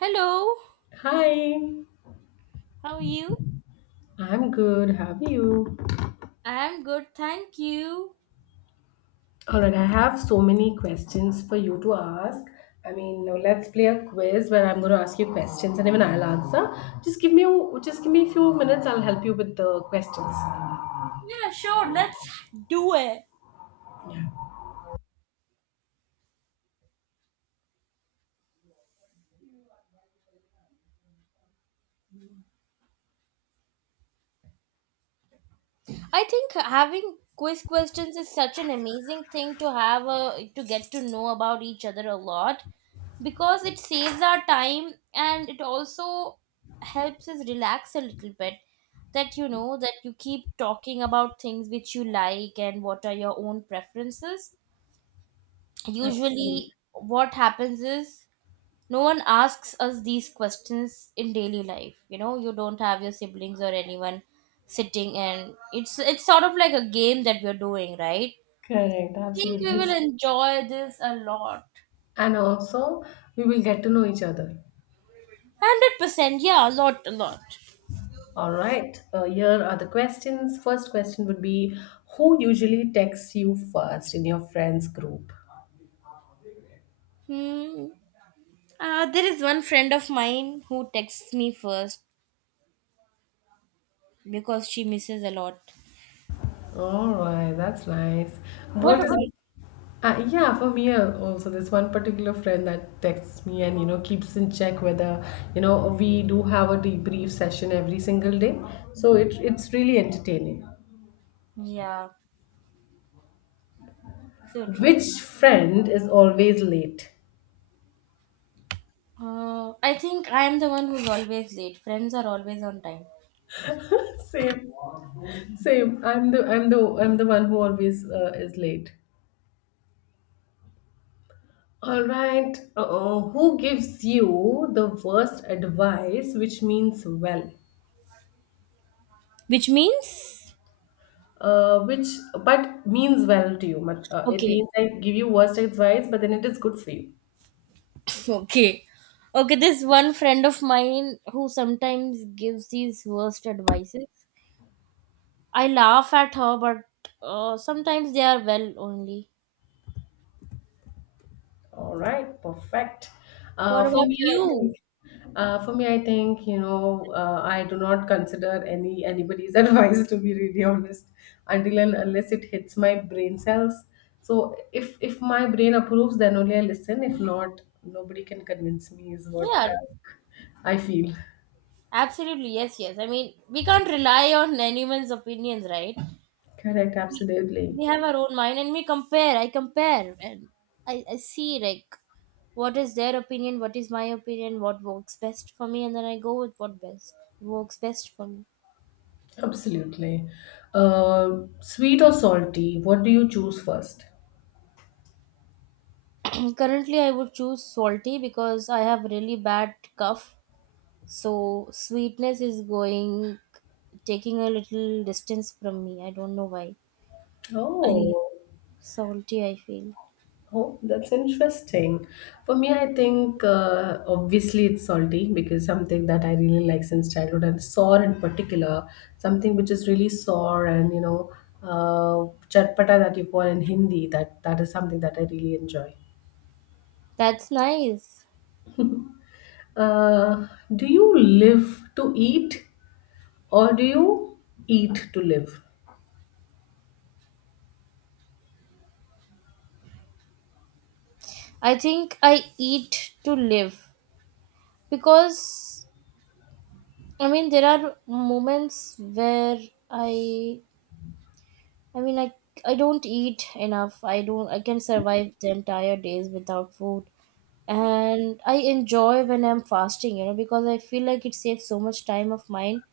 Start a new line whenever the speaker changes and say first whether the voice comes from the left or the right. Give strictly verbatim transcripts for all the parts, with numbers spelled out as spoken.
right: Hello,
left: Hi,
right: how are you?
left: I'm good. How are you?
right: I'm good, thank you.
left: All right, I have so many questions for you to ask. I mean, now let's play a quiz where I'm going to ask you questions and even I'll answer. Just give me just give me a few minutes. I'll help you with the questions.
right: Yeah, sure, let's do it.
left: Yeah,
right: I think having quiz questions is such an amazing thing to have a, to get to know about each other a lot, because it saves our time and it also helps us relax a little bit, that you know that you keep talking about things which you like and what are your own preferences.
left: absolutely.
right: Usually what happens is no one asks us these questions in daily life. You know, you don't have your siblings or anyone sitting, and it's it's sort of like a game that we're doing, right?
left: Correct.
right: I think we
left: Absolutely.
right: will enjoy this a lot.
left: And also, we will get to know each other.
right: one hundred percent. Yeah, a lot, a lot.
left: All right. Uh, here are the questions. First question would be, who usually texts you first in your friends group?
right: Hmm. uh, there is one friend of mine who texts me first because she misses a lot.
left: All right, that's nice.
right: What
left: What is
right: about?
left: uh, Yeah, for me, uh, also this one particular friend that texts me and you know keeps in check whether you know we do have a debrief session every single day. So it it's really entertaining.
right: Yeah, so true.
left: Which friend is always late?
right: Uh, i think I am the one who's always late. Friends are always on time.
left: Same. Same. I'm the I'm the I'm the one who always uh, is late. All right. Uh-oh. Who gives you the worst advice which means well?
right: Which means?
left: uh, which but means well to you. But, Uh, it means
right: Okay.
left: I give you worst advice, but then it is good for you.
right: Okay. Okay, this one friend of mine who sometimes gives these worst advices. I laugh at her, but uh, sometimes they are well only.
left: All right, perfect. Uh,
right: What
left: for
right: about
left: me, I
right: you?
left: think. Uh, for me, I think you know uh, I do not consider any anybody's advice to be really honest until and unless it hits my brain cells. So if if my brain approves, then only I listen. If not, nobody can convince me. Is what
right: Yeah,
left: I, I feel.
right: absolutely. Yes, yes. I mean, we can't rely on anyone's opinions, right?
left: Correct, absolutely.
right: We have our own mind and we compare. I compare and I, I see like what is their opinion, what is my opinion, what works best for me, and then I go with what best works best for me.
left: Absolutely. Uh, sweet or salty? What do you choose first?
right: Currently, I would choose salty because I have really bad cough. So sweetness is going, taking a little distance from me. I don't know why. I,
left: Oh,
right: salty, I feel.
left: oh, that's interesting. For me, I think uh, obviously it's salty because something that I really like since childhood, and sour in particular, something which is really sour and you know, uh, chatpata that you call in Hindi. That that is something that I really enjoy.
right: That's nice.
left: Uh, do you live to eat, or do you eat to live?
right: I think I eat to live because I mean there are moments where I I mean, like, I don't eat enough. I don't. I can survive the entire days without food, and I enjoy when I'm fasting. You know, because I feel like it saves so much time of mine,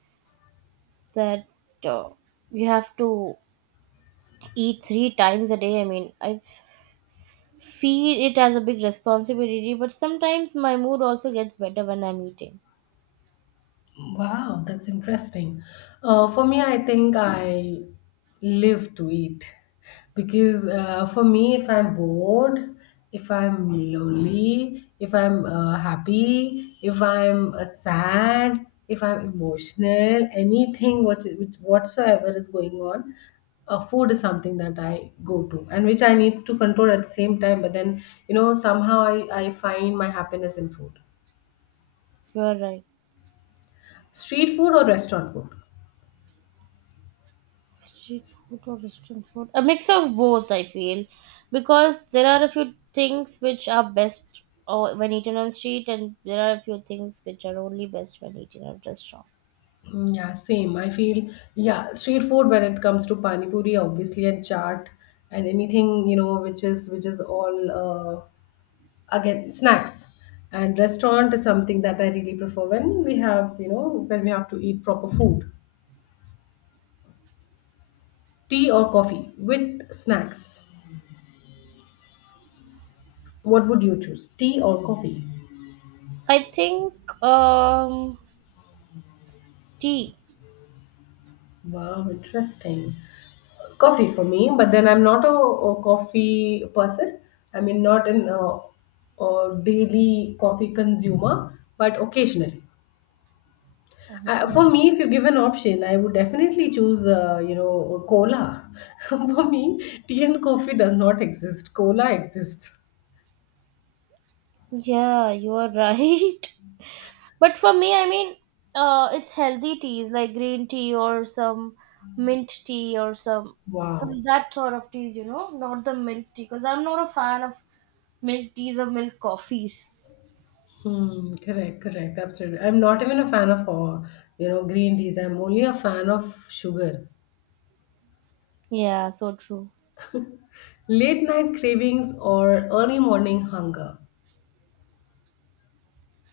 right: that uh, you have to eat three times a day. I mean, I feel it as a big responsibility, but sometimes my mood also gets better when I'm eating.
left: Wow, that's interesting. Uh, for me, I think I live to eat because uh, for me, if I'm bored, if I'm lonely, if I'm uh, happy, if I'm uh, sad, if I'm emotional, anything what, which whatsoever is going on, uh, food is something that I go to and which I need to control at the same time. But then, you know, somehow I, I find my happiness in food.
right: You're right.
left: Street food or restaurant food?
right: Street food or restaurant food? A mix of both, I feel, because there are a few things which are best or when eaten on street, and there are a few things which are only best when eaten at restaurant.
left: Mm, yeah, same. I feel, yeah, street food when it comes to pani puri, obviously, and chaat, and anything you know which is which is all uh, again snacks. And restaurant is something that I really prefer when we have you know when we have to eat proper food. Tea or coffee with snacks. What would you choose? Tea or coffee?
right: I think um tea.
left: Wow, interesting. Coffee for me, but then I'm not a, a coffee person. I mean, not an uh, a daily coffee consumer, but occasionally, uh,
right: Mhm.
left: for me, if you give an option, I would definitely choose uh, you know, cola for me. Tea and coffee does not exist, cola exists.
right: Yeah, you are right. But for me, I mean, uh, it's healthy teas like green tea or some mint tea or some some
left: Wow.
right: that sort of teas, you know, not the milk tea because I'm not a fan of milk teas or milk coffees.
left: Hmm, correct, correct, absolutely. I'm not even a fan of, uh, you know, green teas. I'm only a fan of sugar.
right: Yeah, so true.
left: Late night cravings or early morning hunger.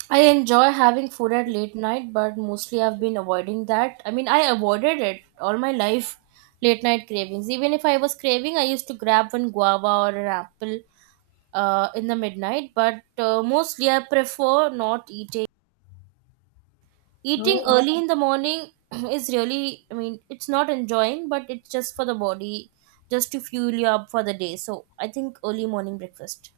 right: I enjoy having food at late night, but mostly I've been avoiding that. I mean, I avoided it all my life, late night cravings. Even if I was craving, I used to grab one guava or an apple uh, in the midnight, but uh, mostly I prefer not eating. Eating Uh,
left: Oh.
right: early in the morning is really, I mean, it's not enjoying, but it's just for the body, just to fuel you up for the day. So I think early morning breakfast.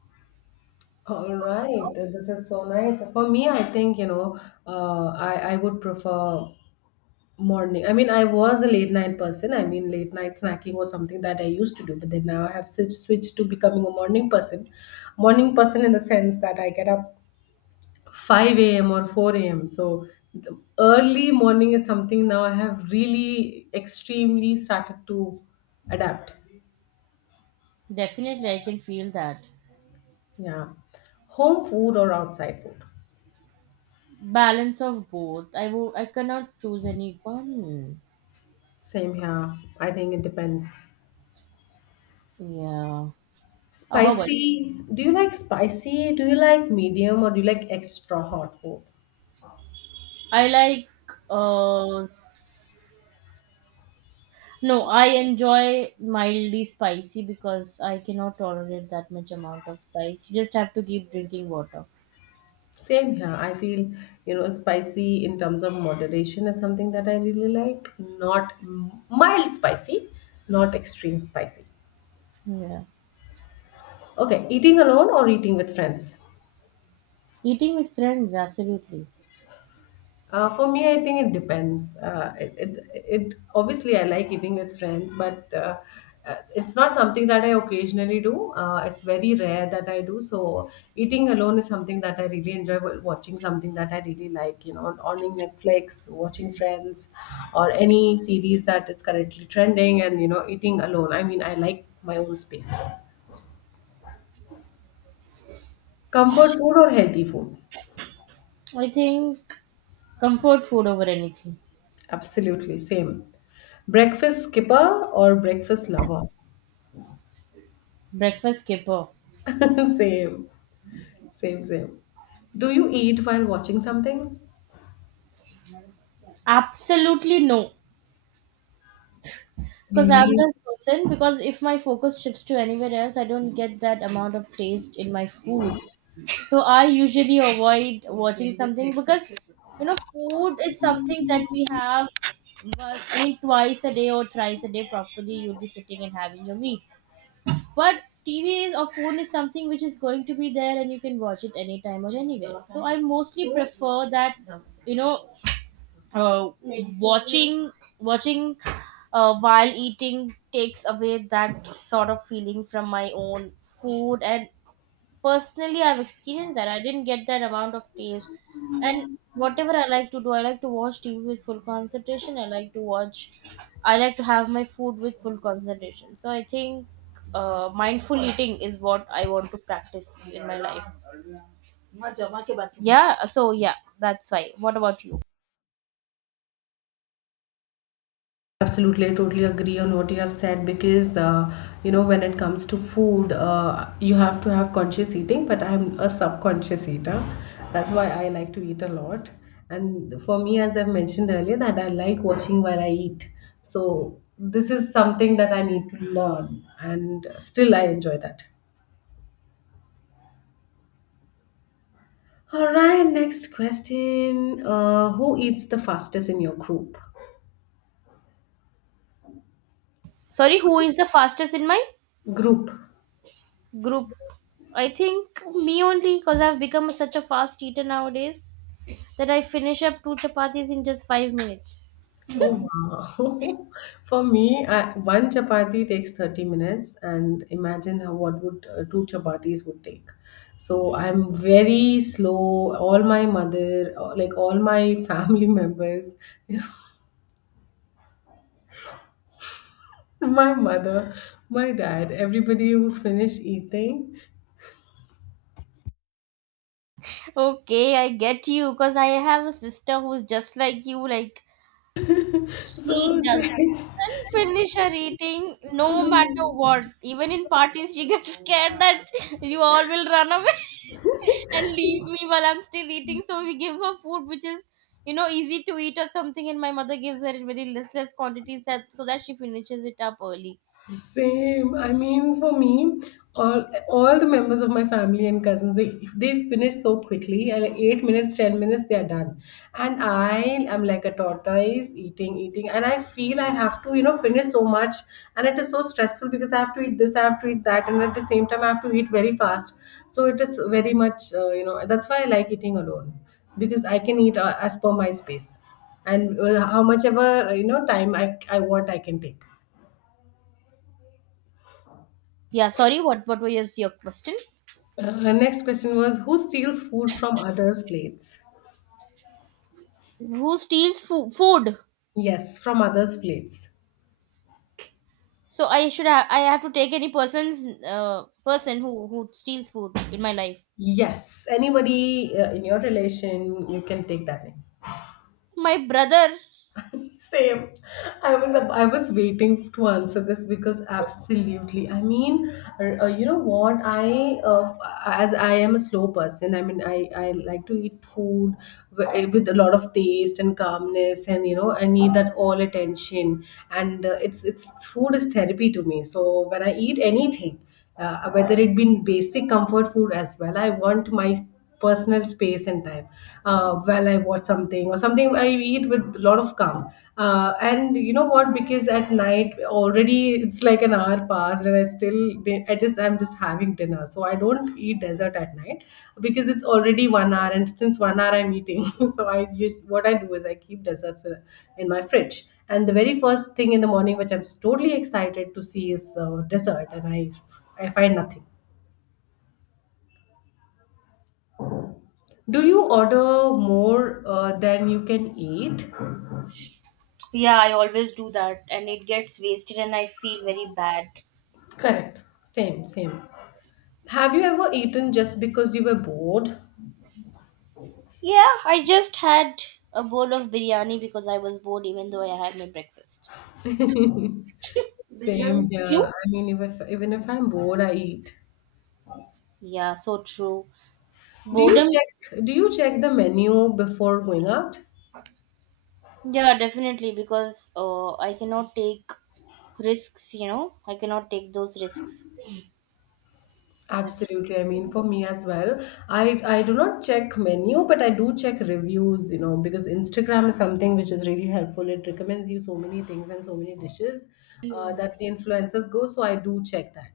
left: All right, this is so nice. For me, I think, you know, uh, I, I would prefer morning. I mean, I was a late night person. I mean, late night snacking was something that I used to do, but then now I have switched, switched to becoming a morning person. Morning person in the sense that I get up five a m or four a m. So the early morning is something now I have really extremely started to adapt.
right: Definitely, I can feel that.
left: Yeah. Home food or outside food?
right: Balance of both. I will. I cannot choose any one.
left: Same here. I think it depends.
right: Yeah. Uh, how about you?
left: Spicy. Do you like spicy? Do you like medium or do you like extra hot food?
right: I like. Uh, s- no, I enjoy mildly spicy because I cannot tolerate that much amount of spice. You just have to keep drinking water.
left: Same here. I feel, you know, spicy in terms of moderation is something that I really like. Not m- mild spicy, not extreme spicy.
right: Yeah.
left: Okay, eating alone or eating with friends?
right: Eating with friends, absolutely.
left: Uh, for me, I think it depends. Uh, it, it, it obviously I like eating with friends, but uh, uh, it's not something that I occasionally do. Uh, it's very rare that I do. So eating alone is something that I really enjoy. wa- Watching something that I really like, you know, on Netflix, watching Friends, or any series that is currently trending, and you know, eating alone. I mean, I like my own space. Comfort food or healthy food?
right: I think comfort food over anything.
left: Absolutely same. Breakfast skipper or breakfast lover?
right: Breakfast skipper.
left: Same, same, same. Do you eat while watching something?
right: Absolutely no. Because I'm
left: Really?
right: the person, because if my focus shifts to anywhere else, I don't get that amount of taste in my food. So I usually avoid watching something, because you know, food is something that we have, well, I mean, twice a day or thrice a day properly, you'll be sitting and having your meal. But T V is or phone is something which is going to be there, and you can watch it anytime or anywhere. So I mostly prefer that, you know, uh, watching watching uh, while eating takes away that sort of feeling from my own food. And personally, I've experienced that I didn't get that amount of taste. And whatever I like to do, I like to watch TV with full concentration. i like to watch I like to have my food with full concentration. So I think uh, mindful eating is what I want to practice in my life. Yeah, so yeah, that's why. What about you?
left: Absolutely, I totally agree on what you have said because uh, you know, when it comes to food, uh, you have to have conscious eating. But I'm a subconscious eater. That's why I like to eat a lot. And for me, as I've mentioned earlier, that I like watching while I eat. So this is something that I need to learn, and still I enjoy that. All right, next question. Uh, who eats the fastest in your group?
right: Sorry, who is the fastest in my
left: Group.
right: group? I think me only because I've become such a fast eater nowadays that I finish up two chapatis in just five minutes.
left: Oh wow. For me, I, one chapati takes thirty minutes and imagine how what would uh, two chapatis would take. So I'm very slow. All my mother, uh, like all my family members, my mother, my dad, everybody who finish eating.
right: Okay, I get you because I have a sister who's just like you. Like, she
left: So they
right: doesn't finish her eating no matter what. Even in parties, she gets scared that you all will run away and leave me while I'm still eating. So, we give her food which is, you know, easy to eat or something. And my mother gives her in very listless quantities that, so that she finishes it up early.
left: Same. I mean, for me, all all the members of my family and cousins, they if they finish so quickly, uh, like eight minutes, ten minutes, they are done. And I am like a tortoise eating, eating, and I feel I have to, you know, finish so much, and it is so stressful because I have to eat this, I have to eat that, and at the same time, I have to eat very fast. So it is very much, uh, you know, that's why I like eating alone because I can eat uh, as per my space, and uh, how much ever uh, you know, time I I want, I can take.
right: Yeah, sorry, what, what was your question?
left: Uh, her next question was, who steals food from others' plates?
right: Who steals fo- food?
left: Yes, from others' plates.
right: So I should have I have to take any person's, uh, person who who steals food in my life.
left: Yes, anybody uh, in your relation, you can take that in.
right: My brother.
left: Same. I was I was waiting to answer this because absolutely. I mean, r- uh, you know what? I uh, as I am a slow person. I mean, I I like to eat food wi- eh, with a lot of taste and calmness, and you know, I need that all attention. And uh, it's it's food is therapy to me. So when I eat anything, uh, whether it been basic comfort food as well, I want my personal space and time, uh, while I watch something or something, I eat with a lot of calm, uh, and you know what, because at night already it's like an hour passed and i still i just I'm just having dinner. So I don't eat dessert at night because it's already one hour, and since one hour I'm eating. So I use what I do is I keep desserts, uh, in my fridge, and the very first thing in the morning which I'm totally excited to see is uh, dessert, and i I find nothing. Do you order more uh, than you can eat?
right: Yeah, I always do that and it gets wasted and I feel very bad.
left: Correct. Same, same. Have you ever eaten just because you were bored?
right: Yeah, I just had a bowl of biryani because I was bored even though I had my breakfast.
left: Same
right: Biryani.
left: here.
right: You?
left: I mean, if, if- even if I'm bored, I eat.
right: Yeah, so true.
left: Do you
right: Boredom?
left: check do you check the menu before going out?
right: Yeah, definitely because uh, I cannot take risks, you know. I cannot take those risks. That's
left: Absolutely. I mean, for me as well, I I do not check menu, but I do check reviews, you know, because Instagram is something which is really helpful. It recommends you so many things and so many dishes, uh, that the influencers go. So I do check that.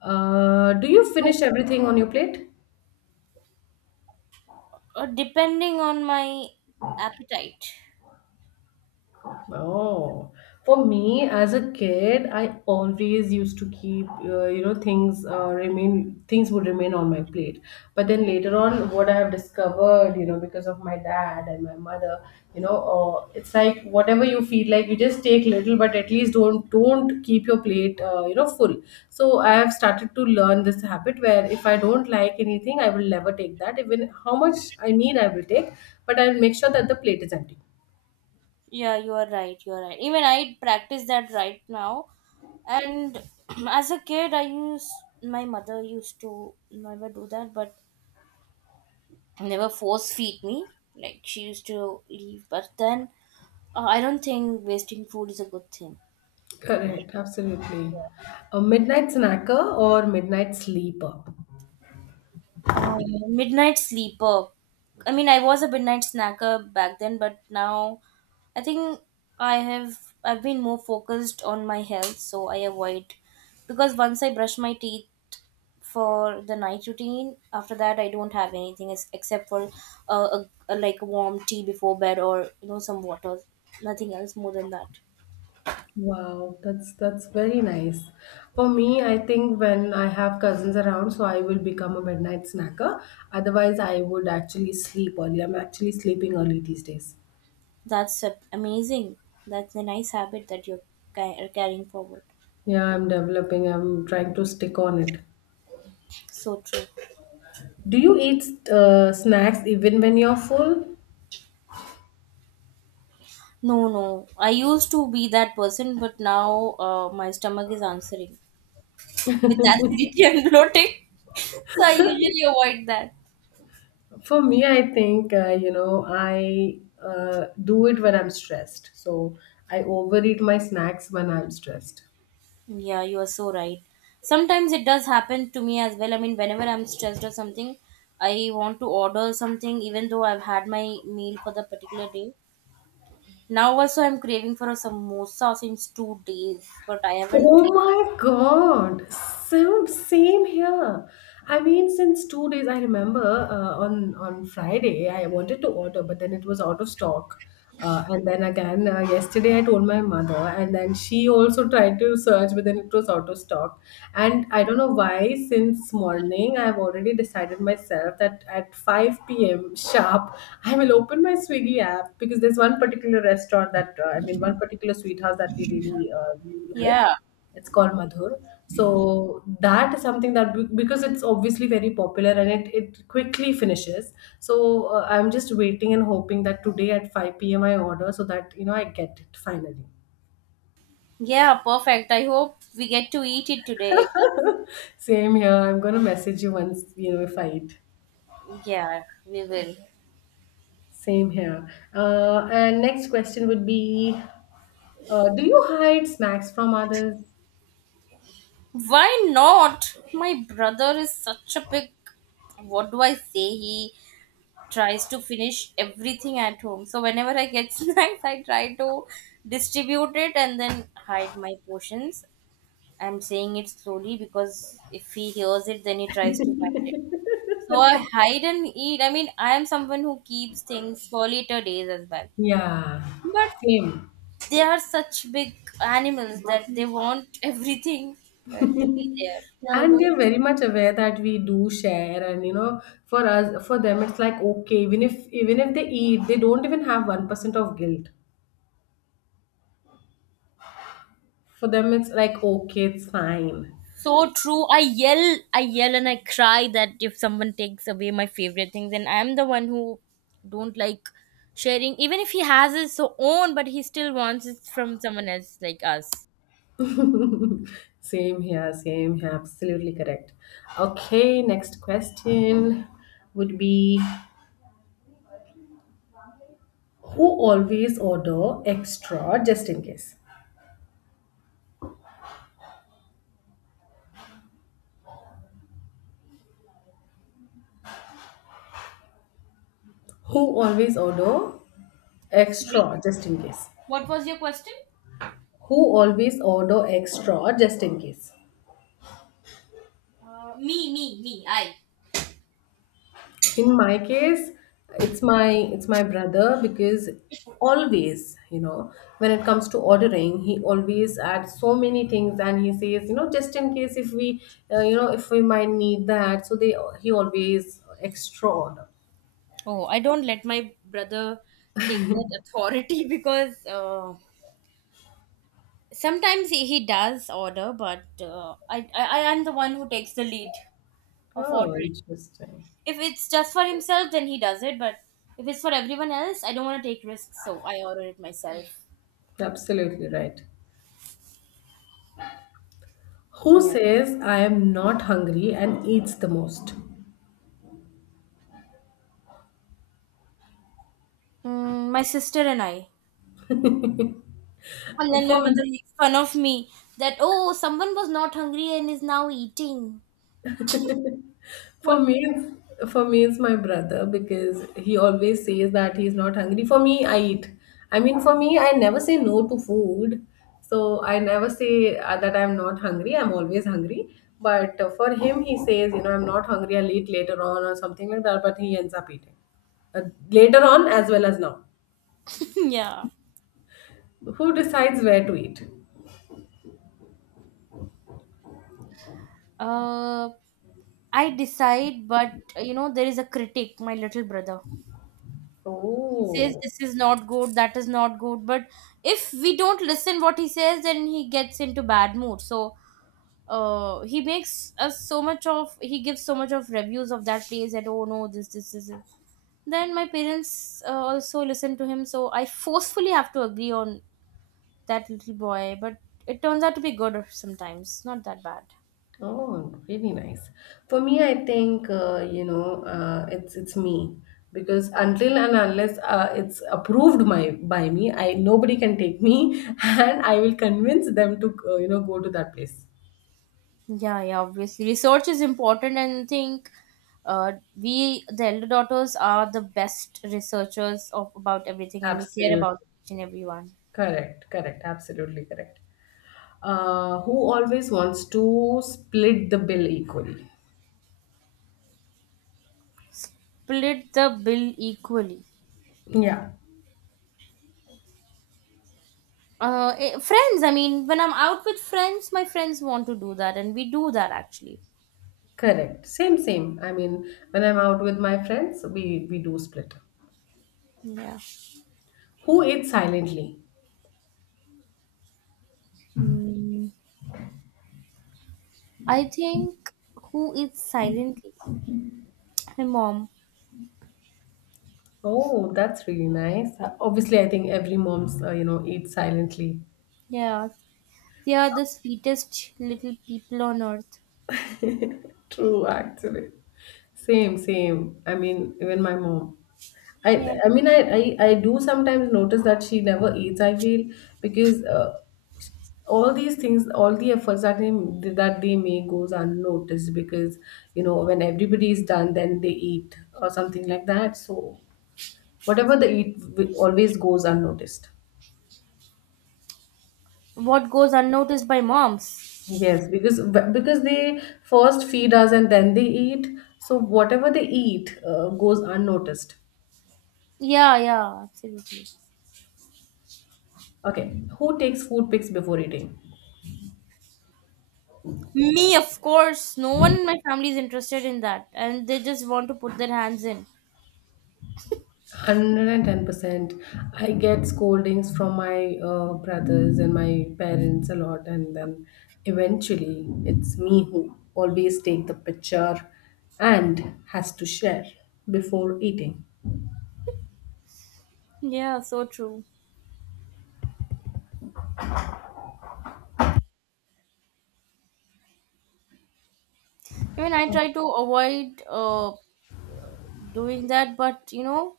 left: Uh, do you
right: so,
left: finish everything on your plate?
right: uh, depending on my appetite.
left: Oh, for me as a kid, I always used to keep, uh, you know, things uh, remain, things would remain on my plate. But then later on, what I have discovered, you know, because of my dad and my mother, you know, uh, it's like whatever you feel like, you just take little, but at least don't don't keep your plate, uh, you know, full. So I have started to learn this habit where if I don't like anything, I will never take that. Even how much I need, I will take, but I'll make sure that the plate is empty.
right: Yeah, you are right. You are right. Even I practice that right now. And as a kid, I used my mother used to never do that, but never force feed me. Like she used to leave, but then uh, I don't think wasting food is a good thing.
left: Correct, absolutely. A midnight snacker or midnight sleeper.
right: Uh, Midnight sleeper. I mean, I was a midnight snacker back then, but now I think I have I've been more focused on my health, so I avoid, because once I brush my teeth for the night routine, after that I don't have anything ex- except for uh, a, a, like, warm tea before bed, or you know, some water. Nothing else more than that.
left: Wow, that's that's very nice. For me, I think when I have cousins around, so I will become a midnight snacker. Otherwise, I would actually sleep early. I'm actually sleeping early these days.
right: that's a- amazing. That's a nice habit that you're ca- carrying forward.
left: Yeah, I'm developing. I'm trying to stick on it.
right: So true.
left: Do you eat uh, snacks even when you're full?
right: No, no, I used to be that person, but now uh, my stomach is answering with acidity and bloating. So I usually avoid that.
left: For me, I think, uh, you know, I uh, do it when I'm stressed. So I overeat my snacks when I'm stressed.
right: Yeah, you are so right. Sometimes it does happen to me as well. I mean, whenever I'm stressed or something, I want to order something even though I've had my meal for the particular day. Now also I'm craving for a samosa since two days, but I haven't.
left: Oh my God. Same, same here. I mean, since two days, I remember uh, on on Friday I wanted to order, but then it was out of stock. Uh, and then again uh, yesterday I told my mother, and then she also tried to search, but then it was out of stock. And I don't know why. Since morning, I've already decided myself that at five p m sharp, I will open my Swiggy app because there's one particular restaurant that uh, I mean, one particular sweet house that we really uh, like.
right: Yeah.
left: It's called Madhur, so that is something that be- because it's obviously very popular and it, it quickly finishes. So uh, I'm just waiting and hoping that today at five p.m I order so that you know I get it finally.
right: Yeah, perfect. I hope we get to eat it today.
left: Same here, I'm gonna message you once you know if I eat.
right: Yeah, we will.
left: Same here. Uh, and next question would be, uh, do you hide snacks from others?
right: Why not? My brother is such a big, what do I say? He tries to finish everything at home. So whenever I get snacks, I try to distribute it and then hide my portions. I'm saying it slowly because if he hears it, then he tries to hide it. So I hide and eat. I mean, I am someone who keeps things for later days as well.
left: Yeah,
right: But
left: same.
right: they are such big animals that they want everything uh, to be there.
left: And they're very much aware that we do share, and you know, for us, for them, it's like okay, even if even if they eat, they don't even have one percent of guilt. For them, it's like okay, it's fine.
right: So true. i yell I yell and I cry, that if someone takes away my favorite things, and I'm the one who don't like sharing, even if he has his own, but he still wants it from someone else, like us.
left: Same here, same here. Absolutely correct. Okay, next question would be, who always order extra just in case? Who always order
right: Sorry,
left: extra just in case?
right: what was your question?
left: Who always order extra just in case?
right: Uh, me, me, me. I
left: In my case, it's my it's my brother because always, you know, when it comes to ordering, he always adds so many things and he says, you know, just in case if we, uh, you know, if we might need that. So they, he always extra order.
right: Oh, I don't let my brother take that authority because uh, sometimes he, he does order, but uh, I, I i am the one who takes the lead of
left: Oh,
right: ordering.
left: interesting.
right: If it's just for himself, then he does it, but if it's for everyone else, I don't want to take risks, so I order it myself.
left: Absolutely right. Who
right: Yeah.
left: says I am not hungry and eats the most?
right: Mm, my sister and I. And then my
left: for
right: mother makes fun of me that, oh, someone was not hungry and is now eating. What?
left: For me, for me, it's my brother because he always says that he's not hungry. For me, I eat. I mean, for me, I never say no to food. So I never say uh, that I'm not hungry. I'm always hungry. But uh, for him, he says, you know, I'm not hungry. I'll eat later on or something like that. But he ends up eating uh, later on as well as now.
right: Yeah.
left: Who decides where to eat?
right: uh I decide, but uh, you know, there is a critic, my little brother. He says
left: Oh.
right: this is not good, that is not good. But if we don't listen what he says, then he gets into bad mood. So uh he makes us so much of he gives so much of reviews of that place that, oh no, this, this, this, this. Then my parents uh, also listen to him, so I forcefully have to agree on that little boy. But it turns out to be good sometimes, not that bad.
left: Oh, really nice. For me, I think uh, you know uh, it's it's me because until and unless uh, it's approved my by me, I nobody can take me, and I will convince them to uh, you know go to that place.
right: Yeah, yeah, obviously research is important. And I think uh, we, the elder daughters, are the best researchers of about everything, and we care
left: Absolutely
right: about each and everyone.
left: correct, correct, absolutely correct. Uh, who always wants to split the bill equally?
right: Split the bill equally?
left: Yeah,
right: Uh eh, friends. I mean, when I'm out with friends, my friends want to do that, and we do that actually.
left: correct. Same, same. I mean, when I'm out with my friends, we we do split.
right: Yeah.
left: Who eats silently?
right: Hmm. I think, who is silently? My mom.
left: Oh, that's really nice. Uh, Obviously, I think every mom's uh, you know eats silently.
right: Yeah, they are the sweetest little people on earth.
left: True, actually. Same, same. I mean, even my mom. I
right: Yeah.
left: I mean, I I, I do sometimes notice that she never eats. I feel, because uh, all these things, all the efforts that they that they make goes unnoticed because you know when everybody is done, then they eat or something like that. So whatever they eat wi- always goes unnoticed.
right: What goes unnoticed by moms?
left: Yes, because because they first feed us and then they eat. So whatever they eat uh, goes unnoticed.
right: Yeah, yeah, absolutely.
left: Okay, who takes food pics before eating?
right: Me, of course. No one in my family is interested in that, and they just want to put their hands in.
left: one hundred ten percent. I get scoldings from my uh, brothers and my parents a lot, and then eventually it's me who always take the picture and has to share before eating.
right: Yeah, so true. I mean, I try to avoid uh, doing that, but you know,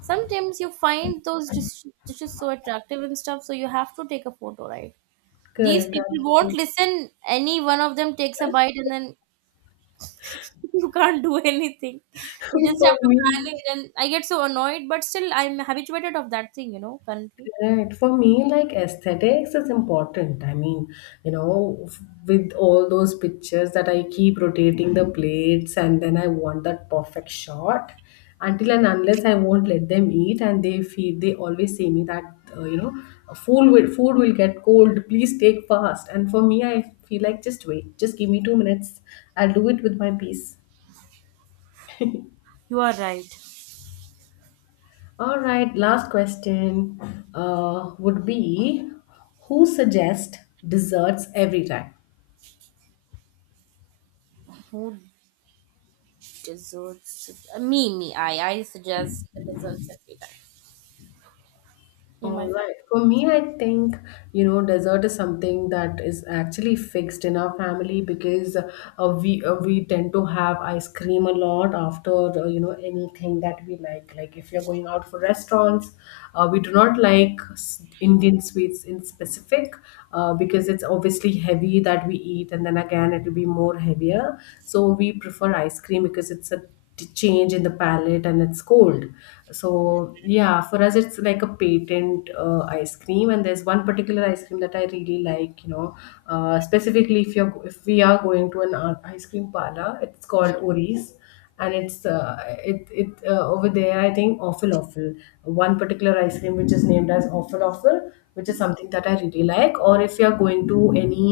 right: sometimes you find those dish- dishes so attractive and stuff, so you have to take a photo, right? These
left: Correct,
right: people won't
left: absolutely.
right: listen. Any one of them takes a bite and then you can't do anything. You just
left: For
right: have to
left: me.
right: manage, and I get so annoyed, but still I'm habituated of that thing, you know, currently.
left: Right. For me, like aesthetics is important. I mean, you know, f- with all those pictures that I keep rotating the plates and then I want that perfect shot until and unless I won't let them eat and they feed, they always say me that, uh, you know, food will, food will get cold. Please take fast. And for me, I feel like just wait, just give me two minutes. I'll do it with my peace.
right: You are right.
left: All right, last question uh, would be, who suggests desserts every time?
right: Who deserves? Me, me. I i suggest the desserts every time in my
left: All
right: family.
left: right. For me, I think, you know, dessert is something that is actually fixed in our family because uh, we uh, we tend to have ice cream a lot after, uh, you know, anything that we like. Like if you're going out for restaurants, uh, we do not like s- Indian sweets in specific uh, because it's obviously heavy that we eat and then again it will be more heavier. So we prefer ice cream because it's a t- change in the palette and it's cold. So yeah, for us it's like a patent, uh, ice cream. And there's one particular ice cream that I really like, you know, uh, specifically if you're if we are going to an uh, ice cream parlor. It's called Oris, and it's uh, it it uh, over there, I think, awful awful one particular ice cream which is named as Awful Awful, which is something that I really like. Or if you're going to any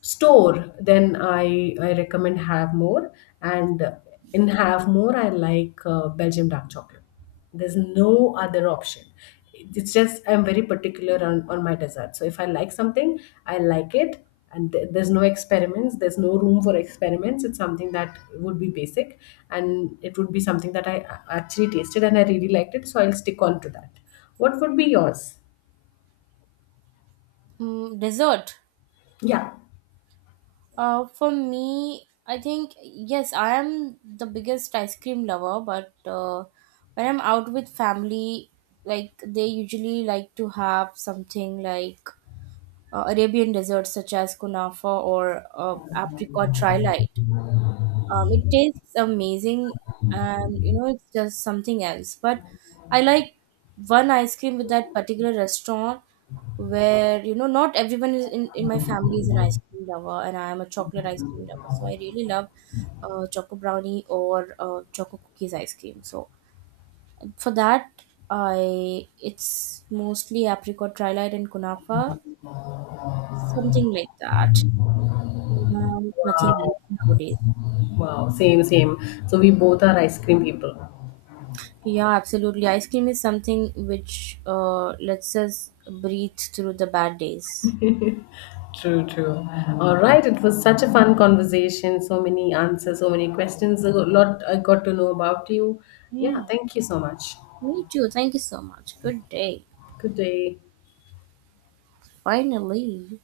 left: store, then i i recommend Have More. and and Have More, I like uh, Belgium dark chocolate. There's no other option. It's just I'm very particular on, on my dessert. So if I like something, I like it. And th- there's no experiments, there's no room for experiments. It's something that would be basic and it would be something that I a- actually tasted and I really liked it, so I'll stick on to that. What would be yours?
right: mm, Dessert.
left: Yeah,
right: Uh, for me, I think, yes, I am the biggest ice cream lover. But uh, when I'm out with family, like, they usually like to have something like uh, Arabian desserts such as kunafa or uh, apricot trilite. Um, it tastes amazing, and you know, it's just something else. But I like one ice cream with that particular restaurant, where you know, not everyone is in, in my family is an ice cream lover, and I am a chocolate ice cream lover, so I really love uh, choco brownie or uh, choco cookies ice cream. So for that, I it's mostly apricot trilite and kunafa, something like that. Um, nothing
left: wow.
right: else nowadays.
left: Wow, same, same. So we both are ice cream people.
right: Yeah, absolutely. Ice cream is something which uh, lets us breathe through the bad days.
left: True, true. All right, it was such a fun conversation. So many answers, so many questions. A lot I got to know about you. Yeah,
right: Yeah.
left: thank you so much.
right: Me too. Thank you so much. Good day.
left: Good day.
right: Finally.